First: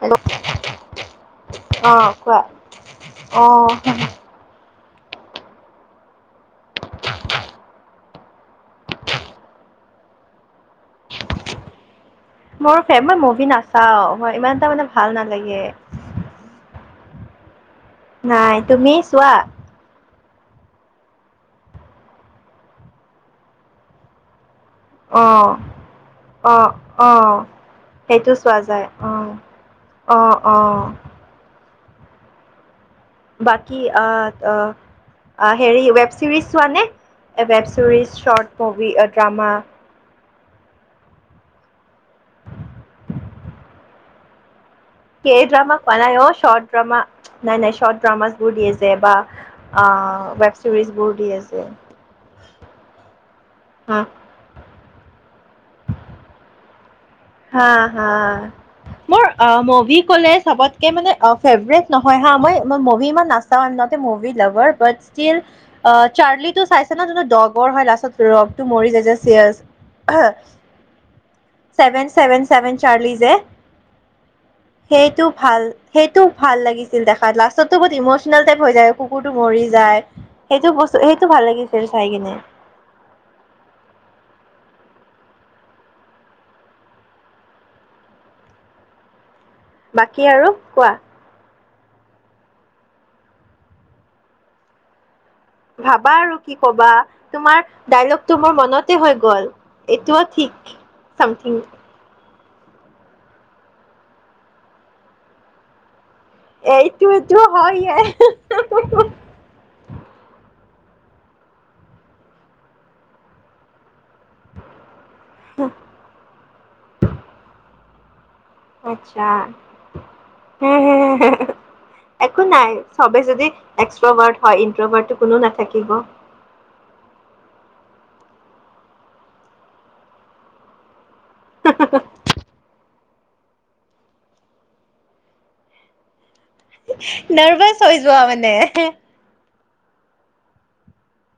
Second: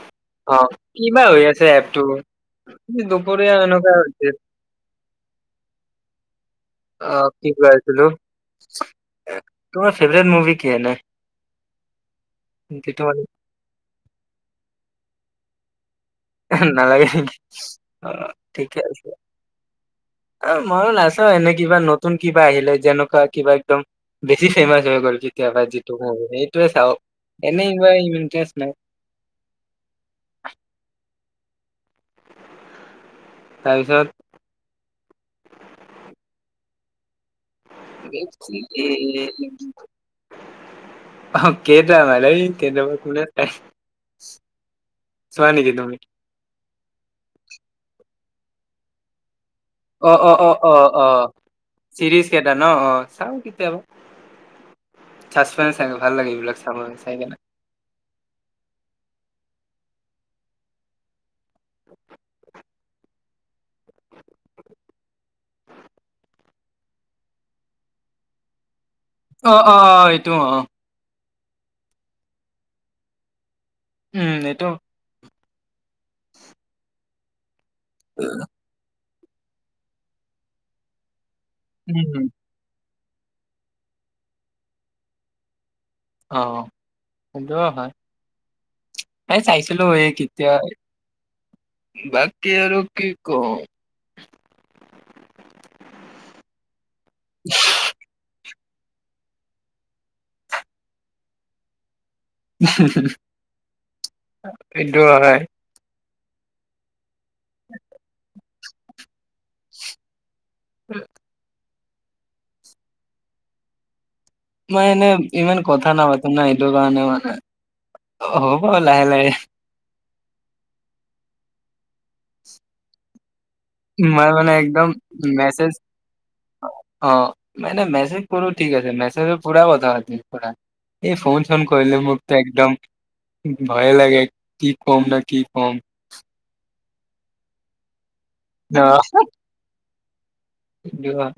Hello অ কিবা হৈ আছে এপটো, অ' কোৱা দুপৰীয়া এনেকুৱা অ' হৈছে। অঁ কি কৈ আছিলো? তোমাৰ ফেভৰেট মুভি কি এনেই? মোৰ ফেভ মই মানে মুভি নাচাও মই ইমান এটা মানে ভাল নালাগে। নালাগে নেকি? অ নাই, তুমি চোৱা? অ ময়ো নাচাওঁ এনে কিবা নতুন কিবা আহিলে যেনেকুৱা কিবা একদম বেছি ফেমাচ হৈ গ'ল অ' কেতিয়াবা যিটো হয় মানে এইটোৱে অ' চাওঁ এনেই ইমান ইণ্টাৰেষ্ট নাই। অঁ অঁ অঁ। বাকী তাৰপিছত আহ অহ আ হেৰি ৱেব চিৰিজ চোৱা নে? ৱেব ছিৰিজ, শৰ্ট মুভি, অ ড্ৰামা অ কে ড্ৰামা এই কে ড্ৰামা কোনে চাই! কে চোৱা নেকি ড্ৰামা কোৱা তুমি নাই অ, শৰ্ট ড্ৰামা নাই নাই শৰ্ট ড্ৰামা বোৰ দিয়ে যে বা আ অ অ অ ৱেব অ চিৰিজ অ বোৰ দিয়ে যে। চিৰিজ কেইটা ন অঁ চাওঁ হা কেতিয়াবা। চাছপেনচ থাকে ভাল লাগে এইবিলাক চাব চাই কিনে। হা হা মোৰ অ মভি কলে চবত কে মানে অ ফেভৰেত নহয় হা মই মই মুভি ইমান নাচাও I am not a movie lover but still uh Charlie তো চাইছা ন যোনটো ডগৰ হয় লাষ্টত ডগটো মৰি যায় অ অ অ যে এইটো অ [unintelligible] চেভেন চেভেন চেভেন চাৰ্লি যে উম এইটো সেইটো ভাল সেইটো ভাল লাগিছিল দেখাত, লাষ্টতো বহুত ইমচনেল টাইপ হৈ যায়। কুকুৰটো মৰি যায় সেইটো বস্তু সেইটো ভাল লাগিছিল চাই উম কিনে। অ সেইটো হয়, এই চাইছো লো এই বাকী আৰু তেতিয়া কোৱা বাকি আৰু কি কম? ভাবা আৰু কি কবা তোমাৰ ডাইলগটো মোৰ মনতে হৈ গ'ল, এইটোও ঠিক চামথিং [unintelligible] এইটো হয়। এইটোৱেটো হৈয়ে [unintelligible] [unintelligible] মই এনে ইমান কথা নাপাতো না এইটো কাৰণে মানে, অ হ আচ্ছা [unintelligible] একো নাই সবে যদি মই এক্সট্ৰাৱাৰ্ড মানে হয় একদম ইনট্ৰাৱাৰ্ডটো কোনো মেছেজ নাথাকিব। অ মানে মেছেজ কৰো ঠিক আছে মেছেজৰ পোৰা কথা পাতি পোৰা। এই ফোন চোন কৰিলে মোকতো একদম ভয়ে লাগে কি কম ন কি কম। নাৰ্ভাচ হৈ যোৱা মানে? যোৱা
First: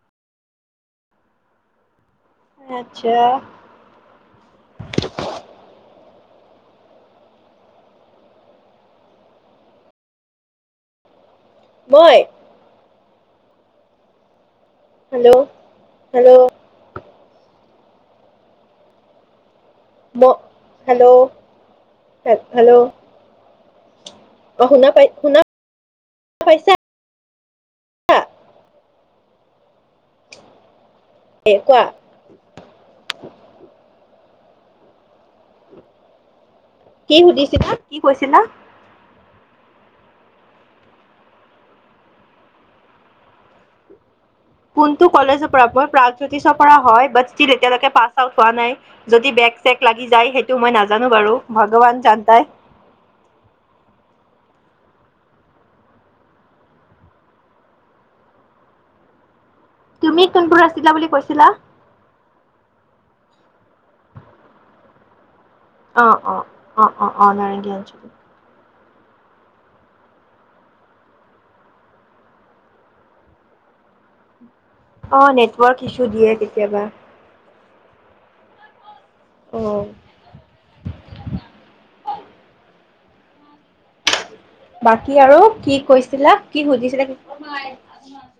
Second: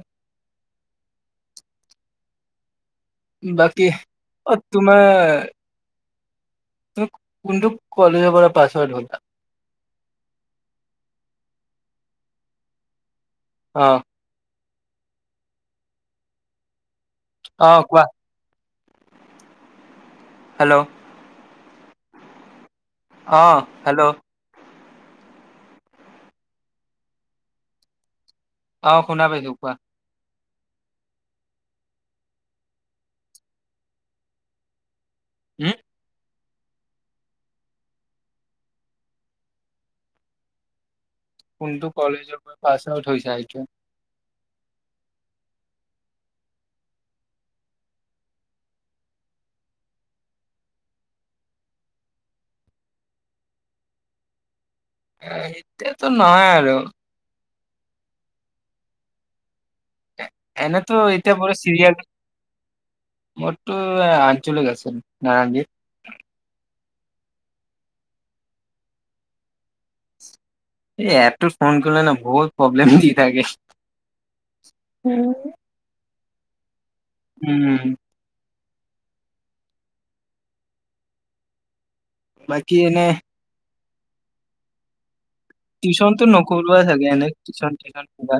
আচ্ছা। বাকী অ তোমাৰ তুমি কোনটো কলেজৰ পৰা পাছৱাউট হ'লা? মই? অহ। Hello hello. অ' কোৱা। ব হেল্ল'। Hello hello hello. অ' হেল্ল'। অ', শুনা পাই শুনা পাইছা? অ' শুনা পাইছো কোৱা? এ কোৱা? উম। কি সুধিছিলা কি কৈছিলা? কোনটো কলেজৰ পৰা পাছ আউট হৈছা সেইটো। কোনটো কলেজৰ পৰা মই প্ৰজোতিষৰ পৰা হয় বাট ইচটিল এতিয়ালৈকে পাছ আউট হোৱা নাই। যদি বেগ চেগ লাগি যায় সেইটো মই নাজানো বাৰু ভগৱান জান্তা হে। এ এতিয়াতো নহয় আৰু। তুমি কোনবোৰ আছিলা এনেতো বুলি এতিয়া কৈছিলা? পুৰা চিৰিয়েল মোৰটো আঞ্চলিক আছিল নাৰেংগীত। অ', অ' অ' অ' অ' নাৰেংগি আঞ্চলিক। এই এএটোত ফোন কৰিলে ন বহুত প্ৰব্লেম দি থাকে। অ', নেটৱৰ্ক ইছ্যু দিয়ে কেতিয়াবা। উম। অ'। বাকি এনে বাকী আৰু কি টিউচনটো কৈছিলা কি নকৰোৱা চাগে সুধিছিলা? এনে টিউচন চিউচন কিবা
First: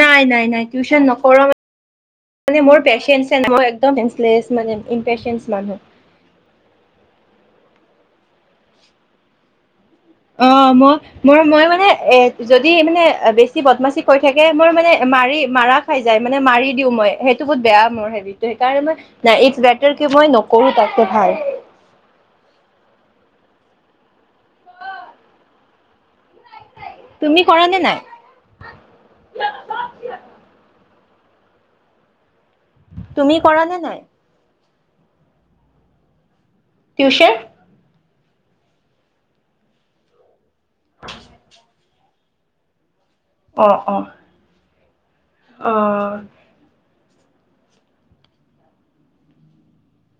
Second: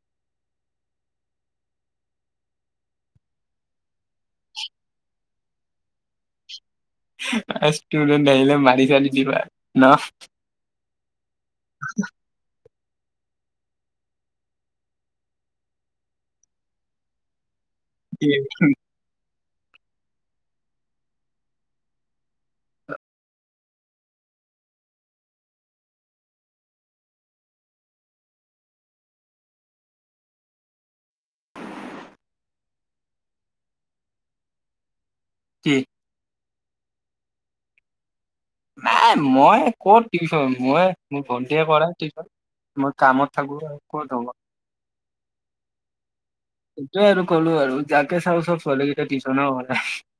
নাই নাই নাই। টিউশচন নকৰো মানে মানে মোৰ পেচেনচ নাই মানে ইমপেচেনচ মানুহ। স্তূদেন্ট আহিলে মাৰি চাৰি দিবা ন। অ', মই মোৰ মই মানে এ যদি মানে বেছি বদমাচি কৈ থাকে, মই মানে মাৰি মাৰা খাই যায় মানে মাৰি দিওঁ মই সেই বহুত বেয়া মোৰ কি হেবিটো সেইকাৰণ মই নাই ইটছ বেটাৰ কি মই নকৰো তাতে ভাল। তুমি কৰা নে নাই? তুমি কৰা নে নাই? কি? টিউশন। নাই মই ক'ত টিউশচন মই মোৰ ভন্টিয়ীয়ে কৰে টিউশচন মই কামত থাকো অ', অ', কত হব? অ'। সেইটোয়ে আৰু ক'লো আৰু যাকে চাও চব ছোৱালীকেইটা টিউশ্যনৰ কথা।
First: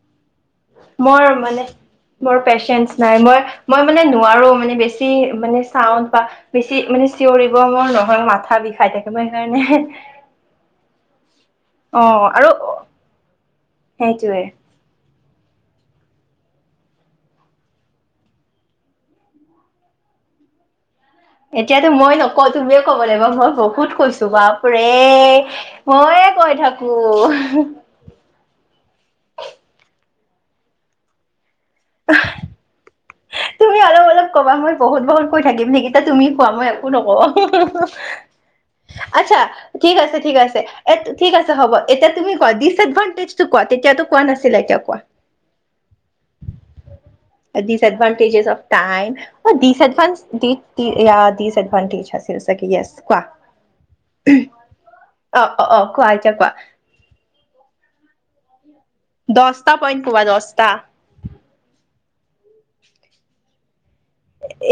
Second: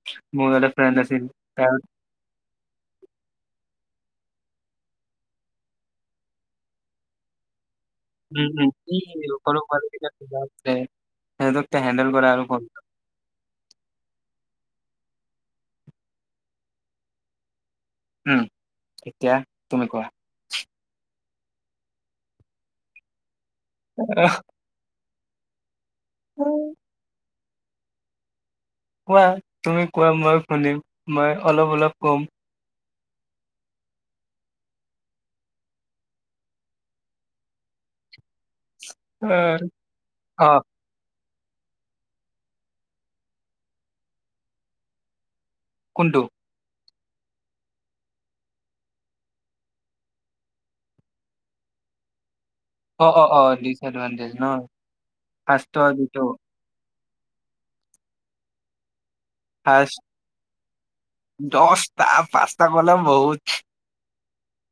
মই মানে মোৰ পেচেন্ঞ্চ নাই মই মই মানে নোৱাৰো মানে বেছি মানে চাউন বা বেছি মানে চিঞৰিব মই নহয় উম মাথা বিষাই থাকে। মই সেইকাৰণে সেহতক টো হেণ্ডেল কৰা আৰু সেইটোৱে। উম, এতিয়া তুমি কোৱা। এতিয়াতো মই নকওঁ তুমিয়ে কব লাগিব মই বহুত কৈছো বাপ ৰে। মইয়ে কৈ থাকো। কোৱা, তুমি কোৱা মই শুনিম মই অলপ অলপ ক'ম। তুমি অলপ অলপ কবা মই বহুত বহুত কৈ থাকিম নেকি? ত' তুমি কোৱা মই একো নকওঁ। আৎচ্ছা আহ, ঠিক আছে, ঠিক অ আছে। এ ঠিক আছে হ'ব, এতিয়া তুমি কোৱা, ডিচএডভানটেজটো কোৱা তেতিয়াটো কোৱা নাছিলা এতিয়া কোৱা। কোনটো? Disadvantages of time O দিছএডভান্স the the disadvantage আছি- লে চাগে ইয়েচ, অ অ কোৱা' অ ডিচএডভানটেজ ন অ অ অ ফাৰ্ষ্টৰ কোৱা যিটো এতিয়া কোৱা। দহটা পইণ্ট কোৱা দহটা দশটা পাঁচটা কলে বহুত।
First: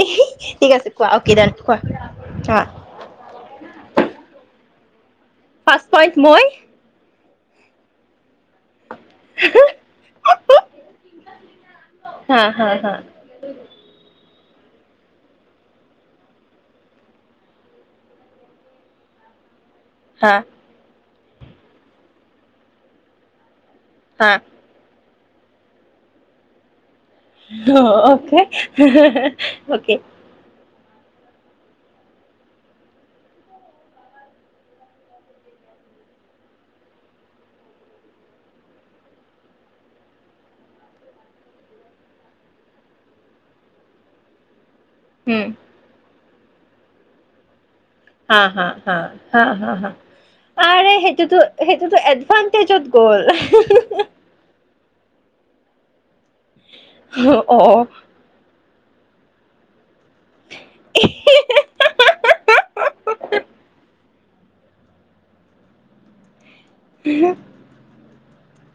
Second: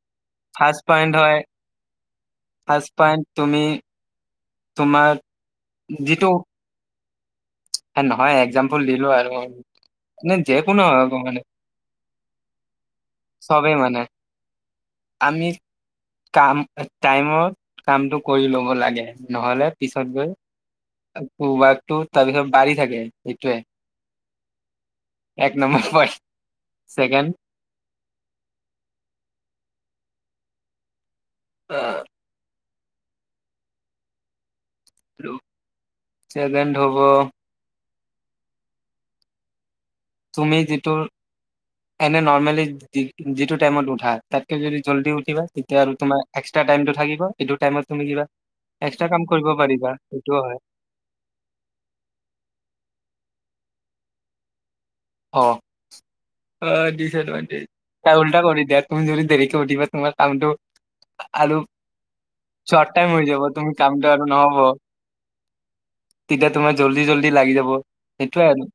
এ হি ঠিক ফাৰ্ষ্ট আছে কোৱা, অকে ডিন কোৱা। হাঁ' পায়েন্ট তুমি তোমাৰ- ফাৰ্ষ্ট পইণ্ট যিটো মই! এ নহয় একজাম- পুল দিলোঁ আৰু মানে যে কলো হব মানে। হা হা হা চবেই মানে, আমি- কাম টাইমত কামটো কৰি ল'ব লাগে। নহ'লে- পিছত গৈ হা তাৰপিছত বাঢ়ি থাকে সেটোৱে। হাঁ' এক নম্বৰ পইণ্ট, চেকেণ্ড- অকে, হেঁ হেঁ অকে। অঁ' চেকেণ্ড হব- তুমি যিটো, এনেই নৰ্মেলি যিটো টাইমত উঠা- তাতকে যদি জল্দি উঠিবা তেতিয়া আৰু তুমাৰ এক্সট্ৰা টাইমটো থাকিব সেইটো টাইমত তুমি কিবা- হাঁ হাঁ হাঁ এক্সট্ৰা কাম কৰিব হাঁ হাঁ পাৰিবা হাঁ সেইটোও হয় আৰে সেইটোতো- সেইটোতো এডভানটেজত গ'ল। অ' এ অ ডিচএডভানটেজ। উল্টা কৰি দিয়া, তুমি যদি দেৰিকে উঠিবা তোমাৰ কামটো আৰু- চৰ্ট টাইম হৈ যাব তুমি কামটো আৰু নহব। তেতিয়া তোমাৰ জল্দি জল্দি লাগি যাব, সেইটোয়ে আৰু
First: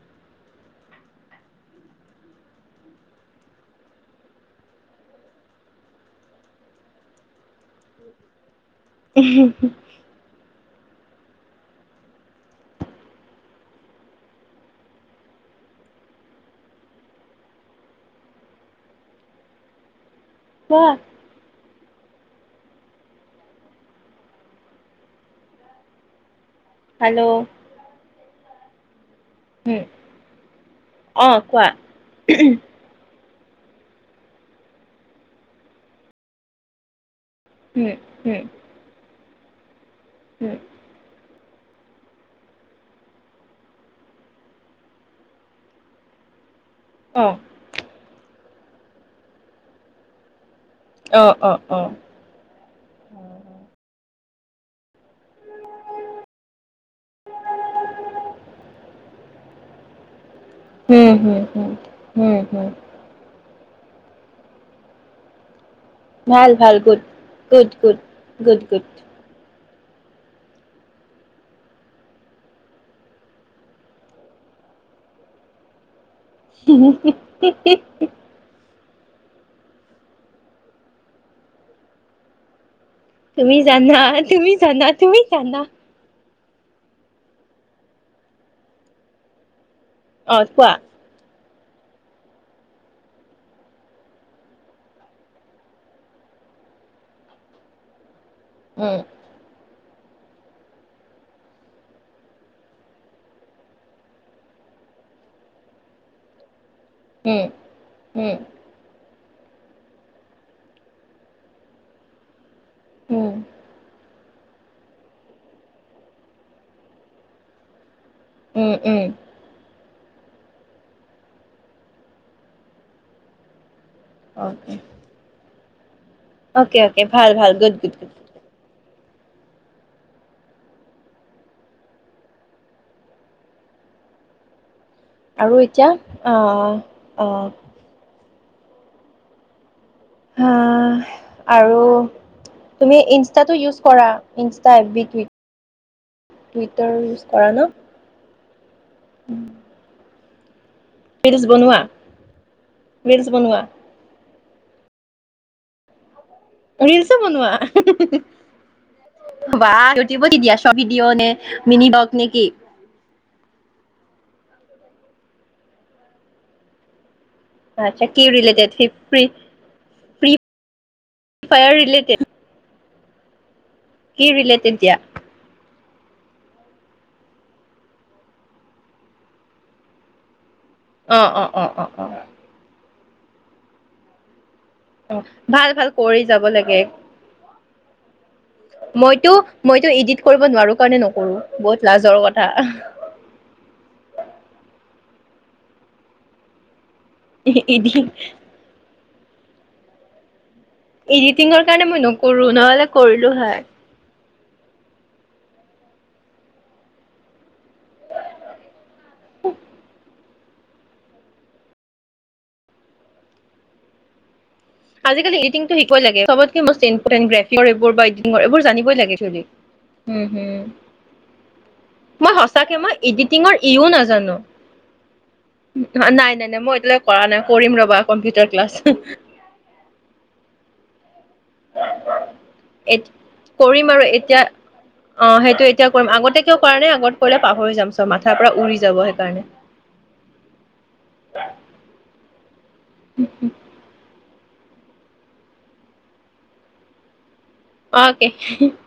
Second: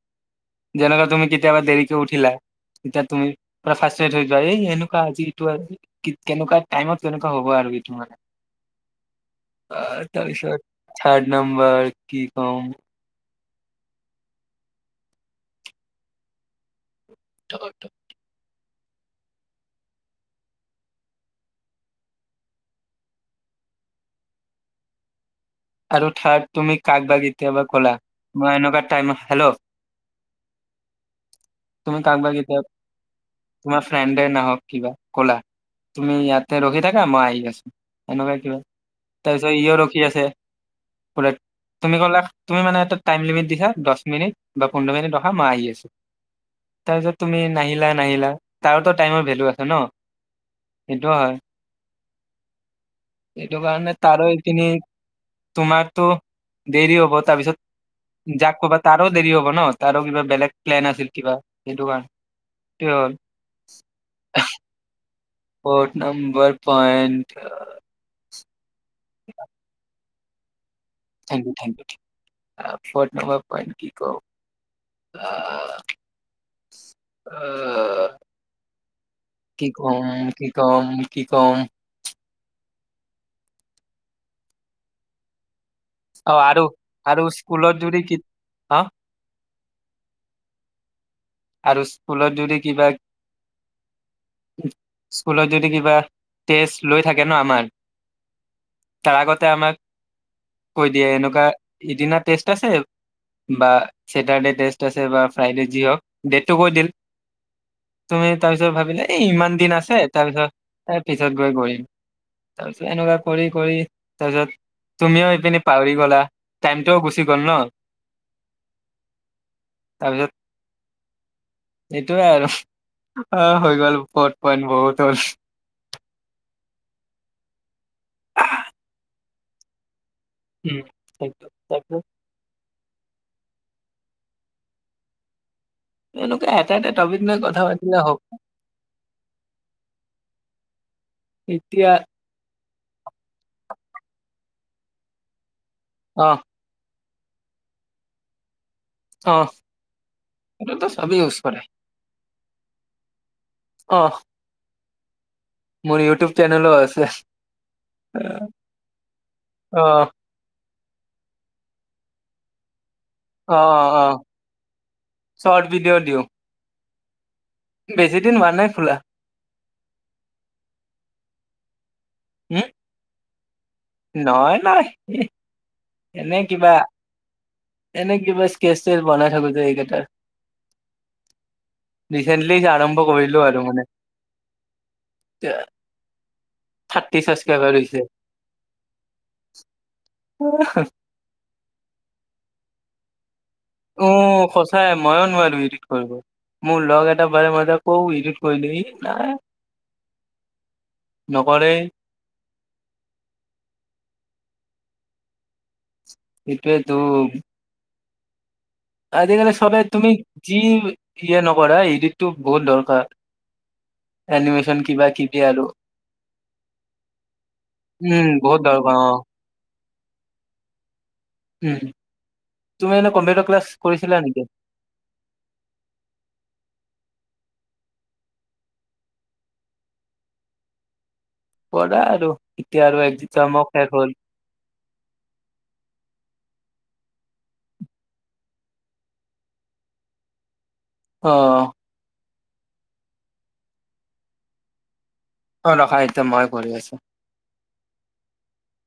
যেনেকুৱা- তুমি কেতিয়াবা দেৰিকে উঠিলা, এতিয়া তুমি পোৰা ফ্ৰস্তেড হৈ যোৱা এই এনেকুৱা আজি এইটো- কেনেকুৱা টাইমত কেনেকুৱা হ'ব আৰু এইটো মানে। এঁহে হুম' এ তাৰপিছত থাৰ্ড নম্বৰ কি কম! [unintelligible] কোৱা। আৰু থাৰ্ড তুমি কাক বা হেল্ল' কেতিয়াবা ক'লা মই এনেকুৱা টাইমত- হেল্লৌ' উম অ কোৱা তুমি কাক বা কেতিয়া- তোমাৰ ফ্ৰেণ্ডে নাহক কিবা ক'লা, তুমি ইয়াতে ৰখি থাকা মই আহি আছো। উম এনেকুৱা উম কিবা, তাৰপিছত সিও ৰখি আছে। হুওম' তুমি ক'লা, তুমি মানে এটা টাইম লিমিট দিছা দহ মিনিট বা পোন্ধৰ মিনিট ৰখা মই আহি আছোঁ। [inaudible] তাৰপিছত অ তুমি নাহিলা নাহিলা, তাৰতো টাইমৰ ভেলু আছে ন। সেইটো অ হয়, অ অ সেইটো কাৰণে তাৰো এইপিনে- তোমাৰতো দেৰি হ'ব, তাৰপিছত- যাক ক'বা তাৰো দেৰি হব ন তাৰো কিবা বেলেগ প্লেন আছিল উম কিবা হুম হুম সেইটো কাৰণ হুম হুম কি হ'ল ফৰ্থ ভাল নম্বৰ ভাল good point O good good good good thank you thank you ই ফৰ্থ নম্বৰ পইণ্ট কি ক আ [unintelligible] কি কম কি কম কি কম তুমি জানা তুমি জানা তুমি জানা অ আৰু আৰু স্কুলৰ যৰি কি অ অ কোৱা আৰু স্কুলত যদি কিবা স্কুলত যদি কিবা টেষ্ট লৈ থাকে ন আমাৰ উম তাৰ আগতে আমাক কৈ দিয়ে এনেকুৱা ইদিনা টেষ্ট আছে বা চেটাৰডে টেষ্ট আছে বা ফ্ৰাইডে যি হওক ডেটটো কৈ দিল উম তুমি উম তাৰপিছ পিছত ভাবিলে এই ইমান দিন আছে তাৰ পিছত পিছত গৈ কৰিম তাৰ পিছত এনেকুৱা উম কৰি কৰি তাৰপিছত তুমিও এইপিনে পাহৰি গ'লা টাইমটোও গুচি গ'ল ন উম উম তাৰপিছত এইটোয়ে আৰু অ হৈ গ'ল বত পইণ্ট অকে বহুত হল অকে অকে ভাল ভাল গুড গুড গুড উম তাকে তাকে আৰু এতিয়া অ এনেকুৱা এটা এটা টপিক লৈ অ কথা পাতিলে হব হা আৰু এতিয়া তুমি ইনষ্টাটো ইউজ কৰা ইনষ্টা এফ বি থ্ৰি অ টুইটাৰ ইউজ কৰা ন অ এইটো এটা চাবি ৰিলৰ্চ বনোৱা ৰিলৰ্চ বনোৱা অ মোৰ ইউটোব চেনেলৌ ৰিলচো বনোৱা বা অ ইউটোবতো দিয়া ভিডিঅ' নে মিনি ব্লক নে কি অ অ অ চট ভিডিঅ' দিওঁ আচ্ছা বেছি কি দিন হোৱা নাই ৰিলেটেড খোলা [unintelligible] ফ্ৰী ফায়াৰ ৰিলেটেড উম কি নহ ৰিলেটেড নাই দিয়া এ এনে কিবা এনে কিবা স্কেচ স্চেচ বনাই থাকো যে এইকেইটাৰ অ অ অ অ অ ৰিচেণ্টলি আৰম্ভ কৰিলো আৰু মানে অ ভাল ভাল কৰি যাব লাগে। থাৰ্টি ছাবস্ক্ৰাইবাৰ হৈছে। মইটো মইটো ইডিট কৰিব নোৱাৰো কাৰণে নকৰো। বহুত লাজৰ কথা উ' সঁচাই ময়ো নোৱাৰো ইডিট কৰিব, মোৰ লগ এটা পালে মই তাক ইডি কওঁ ইডিট কৰি‌ দিবি‌ নাই এডিটিঙৰ নকৰে কাৰণে মই নকৰো, নহ'লে কৰিলো হয়। সেইটোৱে তো। আজিকালি সবে তুমি যি যিয়ে নকৰা, ইডিতটো বহুত দৰকাৰ। এনিমেছন আজিকালি ইডিটিংটো শিকিবই লাগে, চবতকে মষ্ট ইম্পৰটেন্ট গ্ৰাফিকৰ এইবোৰ বা উম ইডিটিং বহুত এইবোৰ দৰকাৰ জানিবই অ লাগে। [unintelligible] হু হু। উম মই সঁচাকে তুমি মই, এনে কম্পিউটাৰ ইডিটিঙৰ ক্লাছ ইও কৰিছিলা নাজানো। নেকি? নাই নাই নাই মই এতিয়ালেকে কৰা নাই কৰিম ৰ'বা, কম্পিউটাৰ ক্লাছ। কৰা আৰু এতিয়া আৰু একজামো শেষ হ'ল। অঁ, সেইটো এতিয়া কৰিম। আগতে কিয় কৰা নাই, আগত কৰিলে পাহৰি যাম। চব মাথাৰ পৰা উৰি যাব সেকাৰণে। [inaudible] অঁ। [inaudible] অঁ, ৰখা এইটো মই কৰি আছো। অ'কে [unintelligible]